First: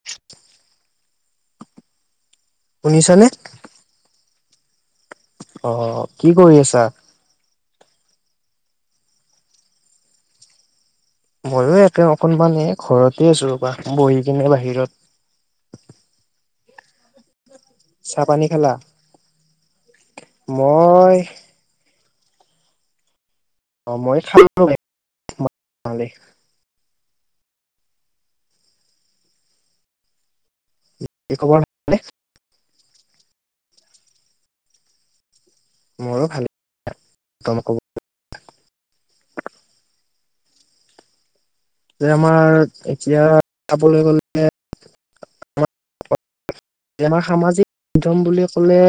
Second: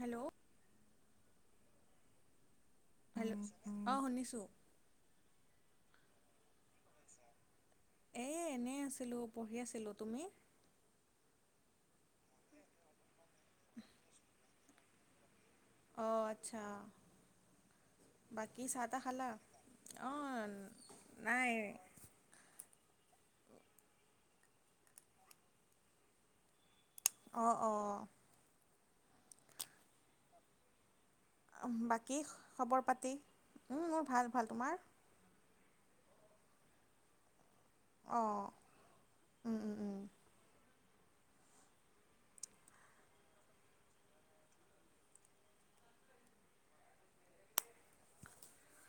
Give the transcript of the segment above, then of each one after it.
Hello. শুনিছানে? Hello অ' শুনিছোঁ। অ', কি কৰি আছা? এই এনেই আছিলোঁ পঢ়ি আছিলোঁ তুমি? ময়ো একে অকনমানে ঘৰতে আছো ৰবি, বহি কিনে বাহিৰত। অ, আচ্ছা। চাহ পানী বাকী খালা? চাহ তাহ খালা? অ মই নাই। অ মই খাম [unintelligible] অঁ, অঁ। বাকী খবৰ ভালনে? বাকী খবৰ পাতি, মোৰ ভাল ভাল তোমাৰ? মোৰো ভাল। [unintelligible] অঁ। উম, উম, উম। যে আমাৰ এতিয়া চাবলৈ গ'লে আমাৰ সামাজিক মাধ্যম বুলি ক'লে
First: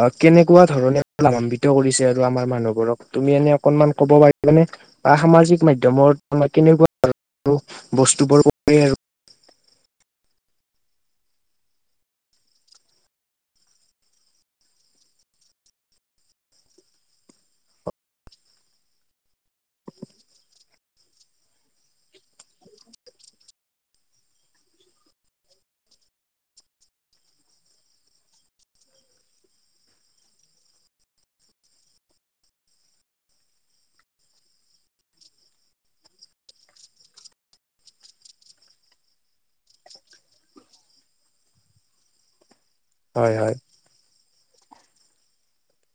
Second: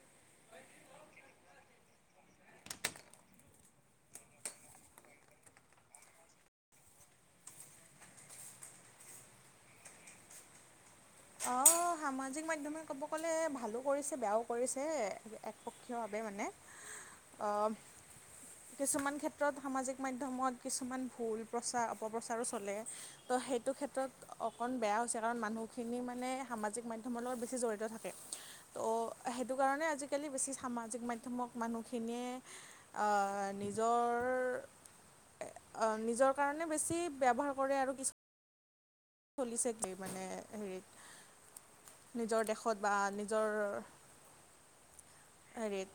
অ, কেনেকুৱা ধৰণে লাভান্বিত কৰিছে আৰু আমাৰ মানুহবোৰক। তুমি এনে অকনমান ক'ব পাৰিবানে? বা সামাজিক মাধ্যমত আম কেনেকুৱা [unintelligible] বস্তুবোৰ কৰে আৰু [inaudible] অঁ, সামাজিক মাধ্যমে ক'ব গ'লে ভালো কৰিছে, বেয়াও কৰিছে একপক্ষীয়ভাৱে মানে। অ। কিছুমান ক্ষেত্ৰত সামাজিক মাধ্যমত কিছুমান ভুল প্ৰচা অপপ্ৰচাৰো চলে। তো সেইটো ক্ষেত্ৰত অকণ বেয়া হৈছে কাৰণ মানুহ খিনি মানে সামাজিক মাধ্যমৰ লগত বেছি জড়িত থাকে। ত' সেইটো কাৰণে আজিকালি বেছি সামাজিক মাধ্যমক মানুহখিনিয়ে আ, নিজৰ নিজৰ কাৰণে বেছি, ব্যৱহাৰ কৰে আৰু কিছু চলিছে কি মানে, হে নিজৰ দেশত। ত বা হয় নিজৰ হয়। হেৰিত।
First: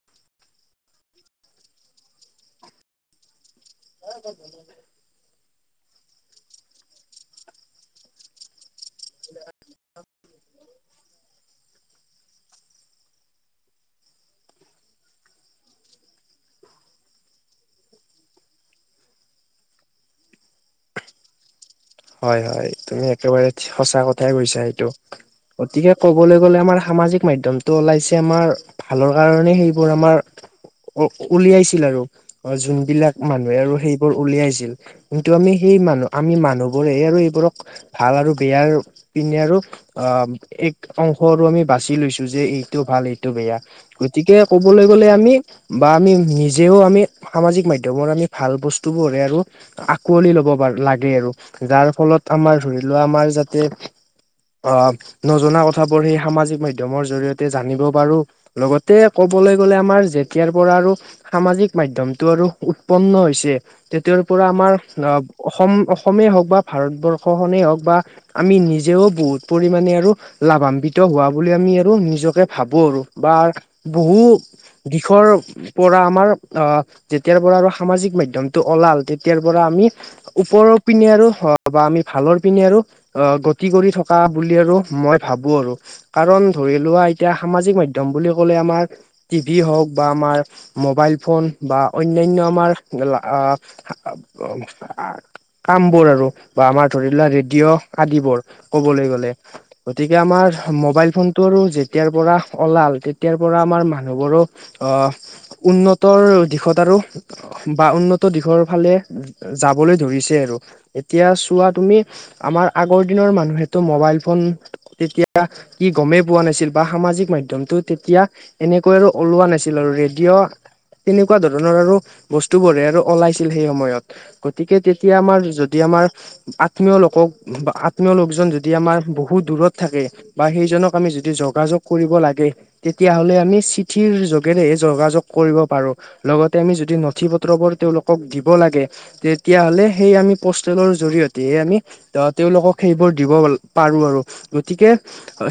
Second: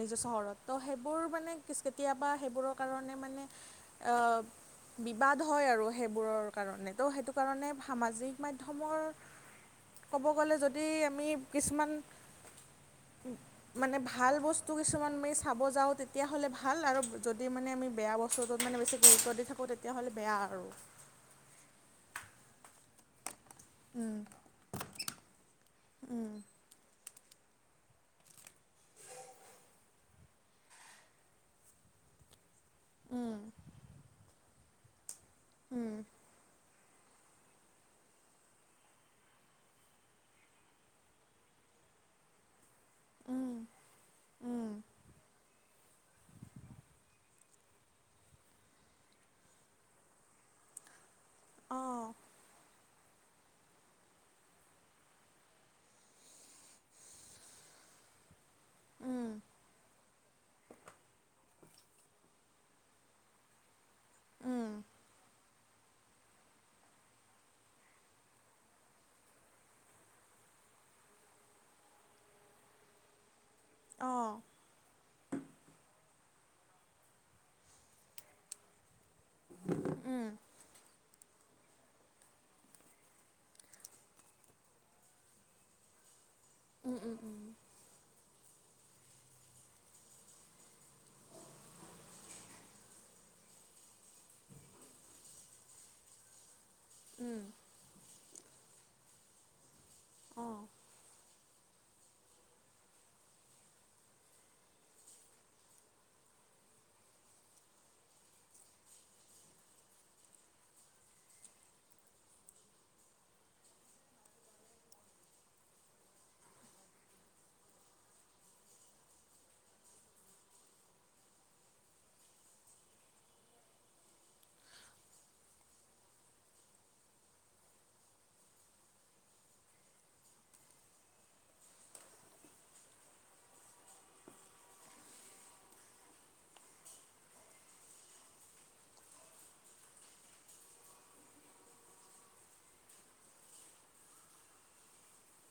নিজৰ চহৰত, ত' সেইবোৰ মানে কেতিয়াবা সেইবোৰৰ কাৰণে মানে বিবাদ হয় আৰু সেইবোৰৰ কাৰণে। ত' সেইটো কাৰণে সামাজিক মাধ্যমৰ ক'ব গ'লে যদি আমি কিছুমান মানে ভাল বস্তু কিছুমান আম চাব যাওঁ তেতিয়া হলে ভাল আৰু, যদি মানে আমি বেয়া বস্তু চত'ত মানে বেছি গুৰুত্ব দি থাকো তেতিয়াহ'লে বেয়া আৰু। হয় হয়। তুমি একেবাৰে সঁচা উম কথাই কৈছা সেইটো। অতিকে উম কবলৈ গলে আমাৰ সামাজিক মাধ্যমত ওলাইছে আমাৰ ভালৰ কাৰণে সেইবোৰ আমাৰ, উলিয়াইছিল আৰু। অ যোন বিলাক উম মানুহে আৰু সেইবোৰ উলিয়াইছিল, কিন্তু আমি সেই উম মানুহ আমি মানুহ বোৰে আৰু এইবোৰক ভাল আৰু বেয়াৰু পিনে আৰু অ এক অংশ আৰু আমি বাচি লৈছো যে' এই এইটো ভাল, এইটো উম বেয়া গতিকে' উম ক'বলৈ গ'লে আমি বা আমি নিজেও আমি সামাজিক মাধ্যমৰ আমি ভাল বস্তু বোৰহে আৰু আকোৱালি ল'ব প লাগে আৰু। যাৰ অঁ ফলত আমাৰ ধৰি লোৱা আমাৰ যাতে অ নজনা কথাবোৰ সেই সামাজিক মাধ্যমৰ জৰিয়তে জানিব পাৰো, লগতে উম ক'বলৈ গ'লে আমাৰ যেতিয়াৰ পৰা আৰু সামাজিক মাধ্যমটো আৰু উৎপন্ন হৈছে। তেতিয়াৰ পৰা উম আমাৰ আহ অসম অসমেই হওক বা ভাৰতবৰ্ষখনেই হওক বা আমি নিজেও বহুত পৰিমাণে আৰু লাভান্বিত হোৱা বুলি আমি আৰু নিজকে ভাবো আৰু বা বহু অঁ দিশৰ পৰা আমাৰ অ যেতিয়াৰ পৰা আৰু সামাজিক মাধ্যমটো ওলাল তেতিয়াৰ পৰা আমি উম ওপৰৰ পিনে আৰু বা আমি ভালৰ পিনে আৰু অ গতি কৰি থকা বুলি আৰু মই ভাবো আৰু। কাৰণ ধৰি উম লোৱা উম এতিয়া উম সামাজিক মাধ্যম ধ্যম বুলি ক'লে আমাৰ টি ভি হওক বা আমাৰ মোবাইল ফোন বা অন্যান্য আমাৰ কাম বোৰ আৰু বা আমাৰ ধৰি লোৱা উম ৰেডিঅ' আদিবোৰ কবলৈ গ'লে। গতিকে আমাৰ অঁ মোবাইল ফোনটো আৰু যেতিয়াৰ পৰা ওলাল হ'ল তেতিয়াৰ পৰা আমাৰ মানুহবোৰো আহ উন্নতৰ দিশত আৰু বা উন্নত দিশৰ ফালে যাবলৈ ধৰিছে। চোৱা তুমি আমাৰ আগৰ দিনৰ মানুহেটো মোবাইল ফোন তেতিয়া কি গমেই পোৱা নাছিল বা সামাজিক মাধ্যমটো তেতিয়া এনেকৈ আৰু ওলোৱা নাছিল আৰু ৰেডিঅ' তেনেকুৱা ধৰণৰ আৰু বস্তু বোৰে আৰু ওলাইছিল সেই সময়ত গতিকে তে এতিয়া আমাৰ যদি আমাৰ আত্মীয় লোকক বা আত্মীয় লোকজন যদি আমাৰ বহুত দূৰত থাকে। বা সেইজনক আমি যদি যোগাযোগ কৰিব লাগে। তেতিয়া হলে আমি চিঠিৰ যোগেৰে যোগাযোগ কৰিব পাৰো। লগতে আমি যদি নথি পত্ৰবোৰ তেওঁলোকক দিব লাগে তেতিয়া হলে সেই আমি পষ্টেলৰ জৰিয়তেহে আমি ত তেওঁলোকক সেইবোৰ দিব পাৰো আৰু গতিকে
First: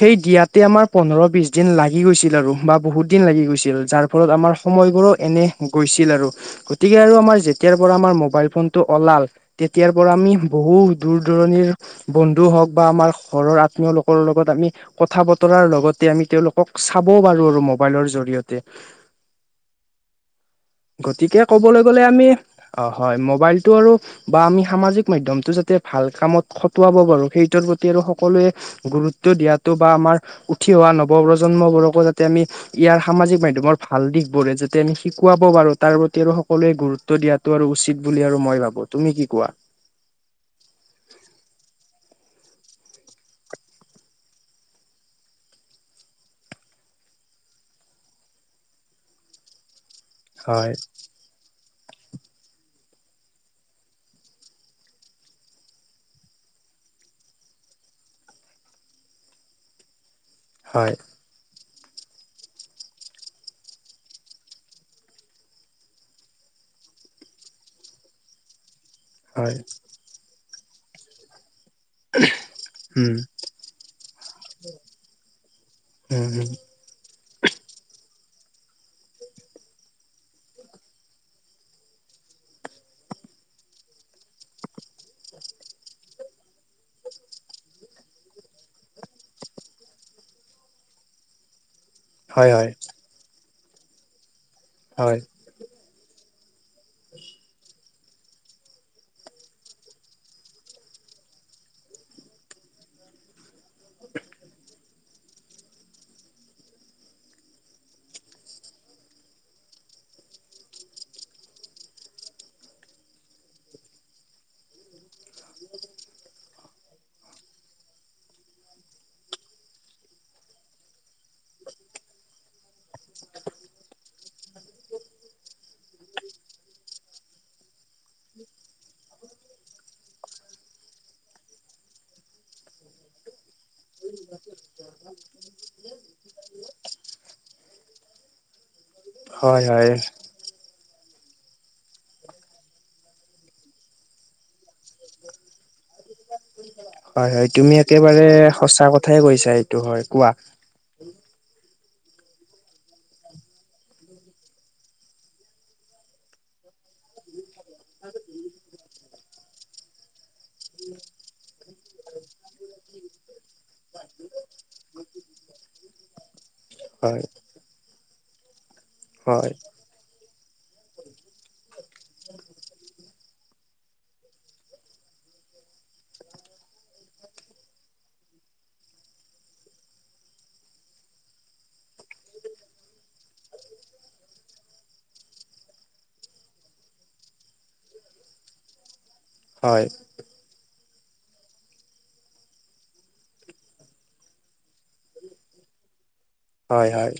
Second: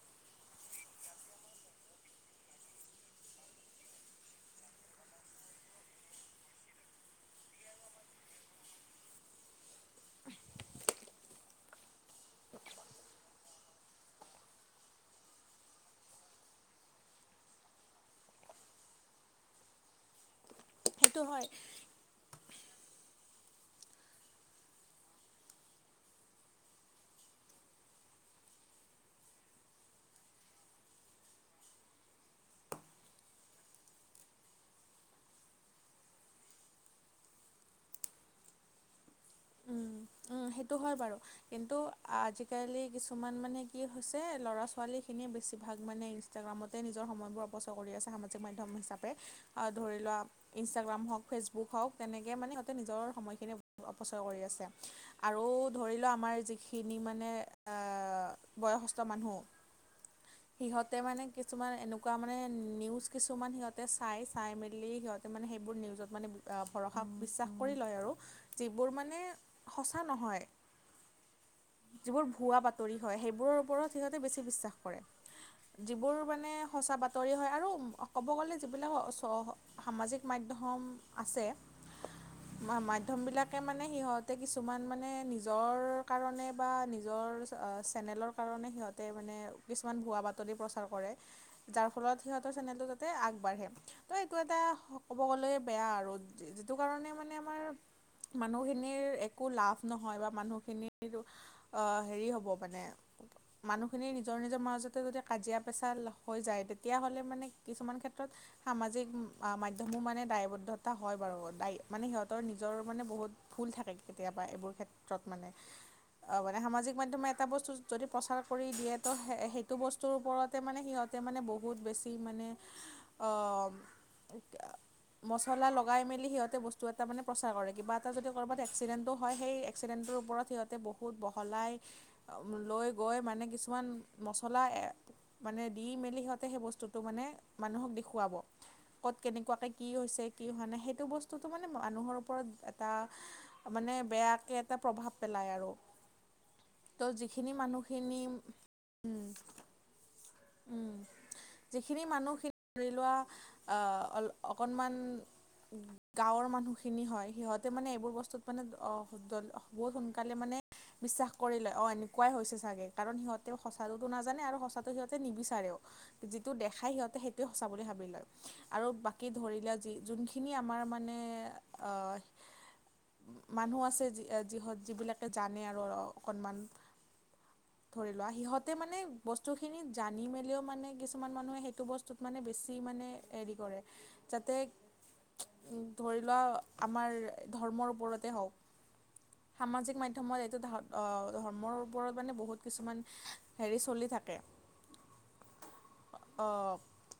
সেই দিয়াতে আমাৰ পোন্ধৰ বিচ দিন লাগি গৈছিল আৰু বা বহুত দিন লাগি গৈছিল যাৰ ফলত আমাৰ সময়বোৰো এনে গৈছিল আৰু গতিকে আৰু আমাৰ যেতিয়াৰ পৰা আমাৰ মোবাইল ফোন টো ওলাল তেতিয়াৰ পৰা আমি বহু দূৰ - দূৰণিৰ বন্ধু হওক বা আমাৰ ঘৰৰ আত্মীয় লোকৰ লগত আমি কথা বতৰাৰ লগতে আমি তেওঁলোকক চাবও পাৰো আৰু মোবাইলৰ জৰিয়তে [unintelligible] গতিকে হয় ক'বলৈ গ'লে আমি অ, হয় মোবাইলটো আৰু বা আমি সামাজিক মাধ্যমটো যাতে ভাল কামত খটুৱাব পাৰো সেইটোৰ প্ৰতি আৰু সকলোৱে গুৰুত্ব দিয়াটো বা আমাৰ উঠি অহা নৱপ্ৰজন্মবোৰকো যাতে আমি ইয়াৰ সামাজিক মাধ্যমৰ ভাল দিশ বোৰে যাতে আমি শিকুৱাব পাৰো তাৰ প্ৰতি আমি সকলোৱে গুৰুত্ব দিয়াত টো আৰু উচিত বুলি আৰু মই ভাবো তুমি কি কোৱা? অ, সেইটো হয় বাৰু। কিন্তু আজিকালি কিছুমান মানে কি হৈছে ল'ৰা ছোৱালীখিনি বেছিভাগ মানে ইনষ্টাগ্ৰামতে নিজৰ সময়বোৰ অপচয় কৰি আছে সামাজিক মাধ্যম হিচাপে ধৰি লোৱা হয় ইনষ্টাগ্ৰাম হওক ফেচবুক হওক তেনেকে মানে সিহঁতে নিজৰ সময়খিনি অপচয় কৰি আছে। আৰু ধৰি লওক আমাৰ যিখিনি মানে বয়সস্থ মানুহ হয় সিহঁতে মানে কিছুমান এনেকুৱা মানে নিউজ কিছুমান সিহঁতে চাই চাই মেলি সিহঁতে মানে সেইবোৰ নিউজত মানে ভৰসা বিশ্বাস কৰি লয় আৰু যিবোৰ মানে হয়। এ নহয় যিবোৰ ভুৱা-বাতৰি হয় উম, সেইবোৰৰ ওপৰত সিহঁতে বেছি বিশ্বাস কৰে যিবোৰ উম, মানে উম, সঁচা বাতৰি হয় আৰু ক'ব গ'লে যিবিলাক চ সামাজিক মাধ্যম আছে মাধ্যম বিলাকে মানে সিহঁতে কিছু কিছুমান মানে নিজৰ কাৰণে বা নিজৰ চেনেলৰ কাৰণে সিহঁতে মানে কিছুমান ভুৱা বাতৰি প্ৰচাৰ কৰে। যাৰ ফলত হয়, সিহঁতৰ হয়, চেনেলটো যাতে আগবাঢ়ে তো এইটো এটা ক'ব হয়, গ'লে বেয়া আৰু। যিটো কাৰণে মানে আমাৰ মানুহখিনিৰ এক একো লাভ নহয় বা মানুহখিনিৰ হেৰি হ'ব মানে মানুহখিনিৰ নিজৰ- নিজৰ মাজতে যদি কাজিয়া পেচাল হৈ যায় তেতিয়াহ'লে মানে কিছুমান ক্ষেত্ৰত সামাজিক মাধ্যমো মানে দায়বদ্ধতা হয় বাৰু দায়ী মানে সিহঁতৰ নিজৰ মানে বহুত ভুল থাকে কেতিয়াবা এইবোৰ ক্ষেত্ৰত মানে। অ, মানে সামাজিক মাধ্যমে এটা বস্তু যদি প্ৰচাৰ কৰি দিয়ে তো সে -সেইটো বস্তু তোৰ ওপৰতে মানে সিহঁতে মানে বহুত বেছি মানে অ, ম মচলা লগাই মেলি সিহঁতে বস্তু এটা মানে প্ৰচাৰ কৰে কিবা এটা যদি ক'ৰবাত এক্স এক্সিদেণ্টো হয় হেই একচিদেণ্টোৰ ওপৰত বহুত বহলাই লৈ গৈ মানে কিছু কিছুমান মচলা মানে দি মেলি সিহঁতে সেই বস্তুটো মানে মানুহক দেখুৱাব ক'ত হয়, কেনেকুৱাকৈ হয়, কি হৈছে কি হোৱা নাই সেইটো বস্তুটো মানে মানুহৰ ওপৰত এটা মানে বেয়াকে এটা প্ৰভাৱ পেলাই আৰু। তো হয়- হয় যিখিনি তুমি একেবাৰে সঁচা কথাই কৈছা এইটো হয় কোৱা। উম, যিখিনি মানুহ খিনি ধৰি লোৱা অ, অকণমান গাঁৱৰ মানুহখিনি হয় সিহঁতে মানে এইবোৰ বস্তুত [unintelligible] বহুত সোনকালে মানে বিশ্বাস কৰিলে অ, এনে এনেকুৱাই হৈছে চাগে কাৰণ সিহঁতে সঁচাটোতো নাজানে আৰু সঁচাটো সিহঁতে নিবিচাৰেওঁ। যিটো দেখায় সিহঁতে হয়, সেইটোৱে সঁচা বুলি ভাবি লয় আৰু বাকী হয়, ধৰি লোৱা যি জোনখি খিনি আমাৰ মানে আহ [inaudible] মানুহ আছে যি যিহত যিবিলাকে জানে আৰু অকণমান। ধৰি লোৱা সিহঁতে মানে বস্তু খিনি জানি মেলিও মানে কিছুমান মানুহে সেইটো বস্তু কিছুমানে বেছি মানে এৰি কৰে যাতে উম, ধৰি ল আমাৰ ধৰ্মৰ ওপৰতে হওঁক হয়, হয়, সামাজিক মাধ্য ধমত এইটো ধ অ, ধৰ্মৰ ওপৰত মানে বহুত কিছুমান হেৰি চলি থাকে। [inaudible] অ', হয়, হয়,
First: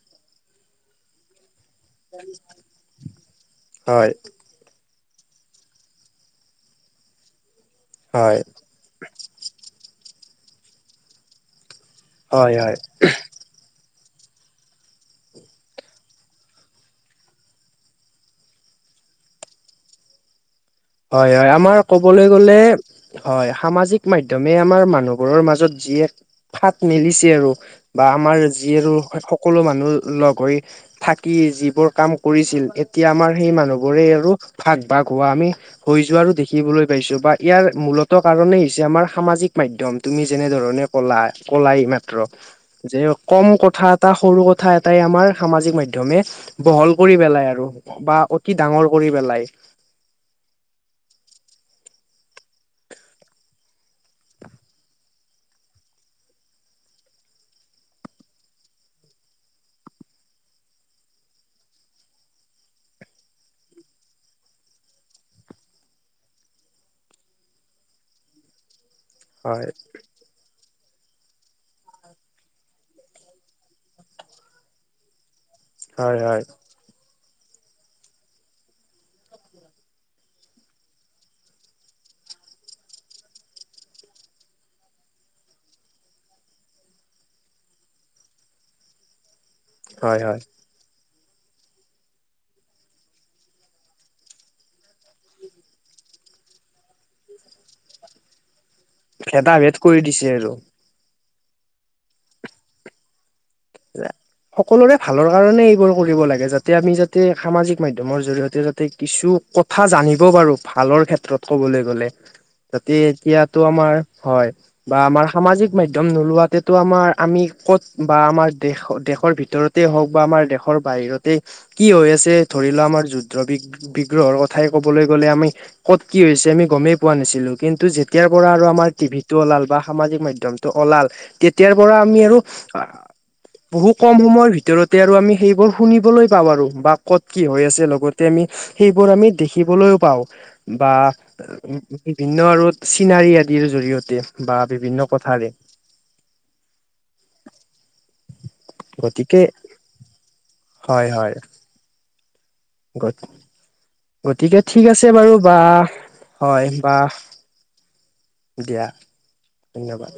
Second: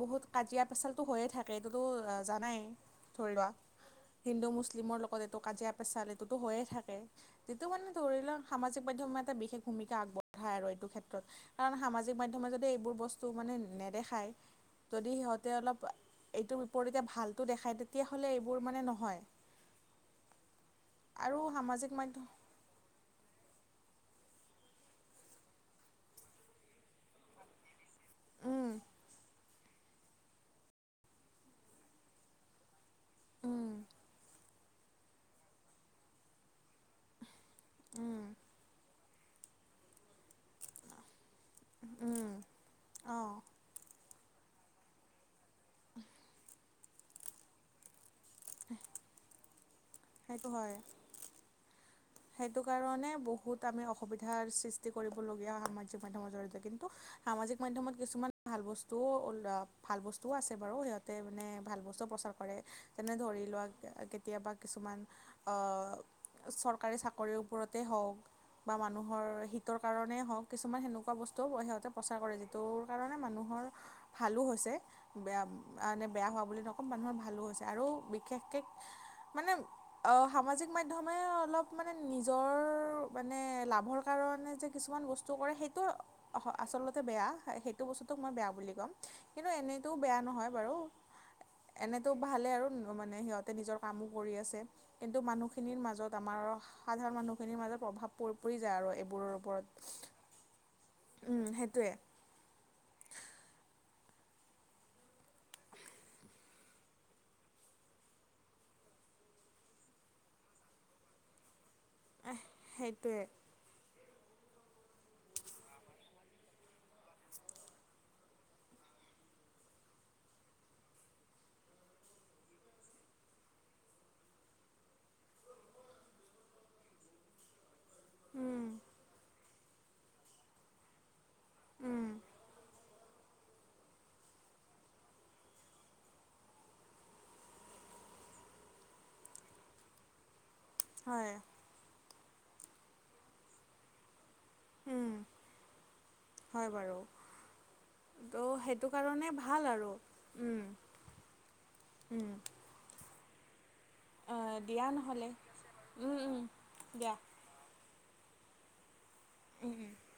বহুত কাজিয়া পেচালতো হৈয়ে থাক এইটোতো জানাই ধৰি লোৱা হয়, হিন্দু মুছলিমৰ লগত ত কাজিয়া পেচাল এইটোতো হৈয়ে থাকে যিটো মানে ধৰি লোৱা হয়, সামাজিক মাধ্যম এটা বিশেষ ভূমিকা আগবঢ়ায় আৰু এইটো ক্ষেত্ৰত কাৰণ সামাজিক মাধ্যমে হয়, যদি হয়। এইবোৰ বস্তু মানে নেদেখায় যদি সিহঁতে অলপ এইটোৰ বিপৰীতে ভালটো দেখায় তেতিয়াহ'লে এইবোৰ মানে নহয়। হয় - আৰু হয় আমাৰ সামাজিক মাধ্যম ক'বলৈ গ'লে হয় সামাজিক মাধ্যমে আমাৰ মানুহবোৰৰ মাজত যি এক ফাট মেলিছে আৰু বা আমাৰ উম যি আৰু সক সকলো মানুহ লগ হৈ থাকি যিবোৰ কাম কৰিছিল এত এতিয়া আমাৰ সেই মানুহ উম বোৰেই আৰু ভাগ- ভাগ হোৱা আমি হৈ যোৱা আৰু দেখিবলৈ পাইছো বা ইয়াৰ মূলত উম কাৰণেই হৈছে আমাৰ সামাজিক মাধ্যম তুমি যেনেধৰণে কলা- কলা এইমাত্ৰ উম যে অঁ কম কথাত এটা সৰু কথা এটাই আমাৰ সামাজিক মাধ্যমে বহল কৰি পেলাই আৰু। বা অতি ডাঙৰ কৰি পেলাই। সেইটো হয়। সেইটো কাৰণে বহুত আমি অসুবিধাৰ সৃষ্টি কৰিবলগীয়া হয় সামাজিক মাধ্যমৰ জৰিয়তে কিন্তু সামাজিক মাধ্যমত কিছুমান ভাল বস্তুও উল ভাল বস্তুও আছে বাৰু সিহঁতে মানে ভাল বস্তু প্ৰচাৰ কৰে যেনে ধৰি লোৱা কে কেতিয়াবা কিছুমান অ, চৰ কাৰী চাকৰিৰ ওপৰতেই হওক বা মানুহৰ হয় শীতৰ কাৰণ মানে হওক কিছুমান সেনেকুৱা বস্তুও সিহঁতে প্ৰচাৰ কৰে যিটো কাৰণে মানুহৰ ভালো হৈছে বয়া মানে হয় বেয়া হয় হোৱা বুলি নক মানুহৰ ভালো হৈছে আৰু বিশেষকে মানে সামাজিক মাধ্যমে অলপ মানে নিজৰ মানে লাভৰ কাৰণে যে কিছুমান বস্তু কৰে সেইটো অস আচলতে বেয়া সেইটো বস্তুটোক মই বেয়া বুলি ক'ম। কিন্তু এনেইতটো বেয়া হয় হয় নহয় বাৰু। এনেতো ভালে আৰু মানে সিহঁতে নিজৰ কামো কৰি আছে কিন্তু মানুহখিনিৰ মাজত আমাৰ সাধাৰণ মানুহখিনিৰ মাজত প্ৰভাৱ পৰি পৰি যায় আৰু এইবোৰৰ ভেদা ভেদ ওপৰত। কৰি দিছে আৰু উম সেইটোৱে। [inaudible] সকলোৰে ভালৰ কাৰণে এইবোৰ কৰিব লাগে যাতে আমি যাতে সামাজিক মাধ্যমৰ জৰিয়তে যাতে কিছু কথা জানিব পাৰো ভালৰ ক্ষেত্ৰত ক'বলৈ গ'লে। এহ। যাতে এতিয়াতো আমাৰ হয়, বা আমাৰ সামাজিক মাধ্যম নোলোৱাতে ত' আমাৰ আমি ক'ত বা আমাৰ দেশ-দেশৰ ভিতৰতে হওঁক বা আমাৰ দেশৰ বাহিৰতেই কি হৈ আছে ধৰি লোৱা আমাৰ যুদ্ধ বিগ বিগ্ৰহৰ কথাই ক'বলৈ গ'লে আমি, ক'ত কি হৈছে আমি গমেই পোৱা নাছিলো কিন টো যেতিয়াৰ পৰা উম আৰু আমাৰ টিভিটো ওলাল বা সামাজিক মাধ্যমটো ওলাল, তেতিয়াৰ পৰা উম আমি আৰু বহু কম সময়ৰ ভিতৰতে আৰু আমি সেইবোৰ শুনিবলৈ পাওঁ, আৰু বা ক'ত কি হৈ আছে লগতে আমি সেইবোৰ আমি দেখিবলৈও পাওঁ। বা, হয় বিভিন্ন আৰু চিনাৰী আদিৰ জৰিয়তে, বা বিভিন্ন উম কথাৰে। হয় বাৰু। ত' সেইটো কাৰণে গতিকে ভাল আৰু উম উম, অ গত-গতিকে ঠিক দিয়া আছে নহ'লে বাৰু বা, উম উম হয় বা। দিয়া দিয়া, উম উম। ধন্যবাদ।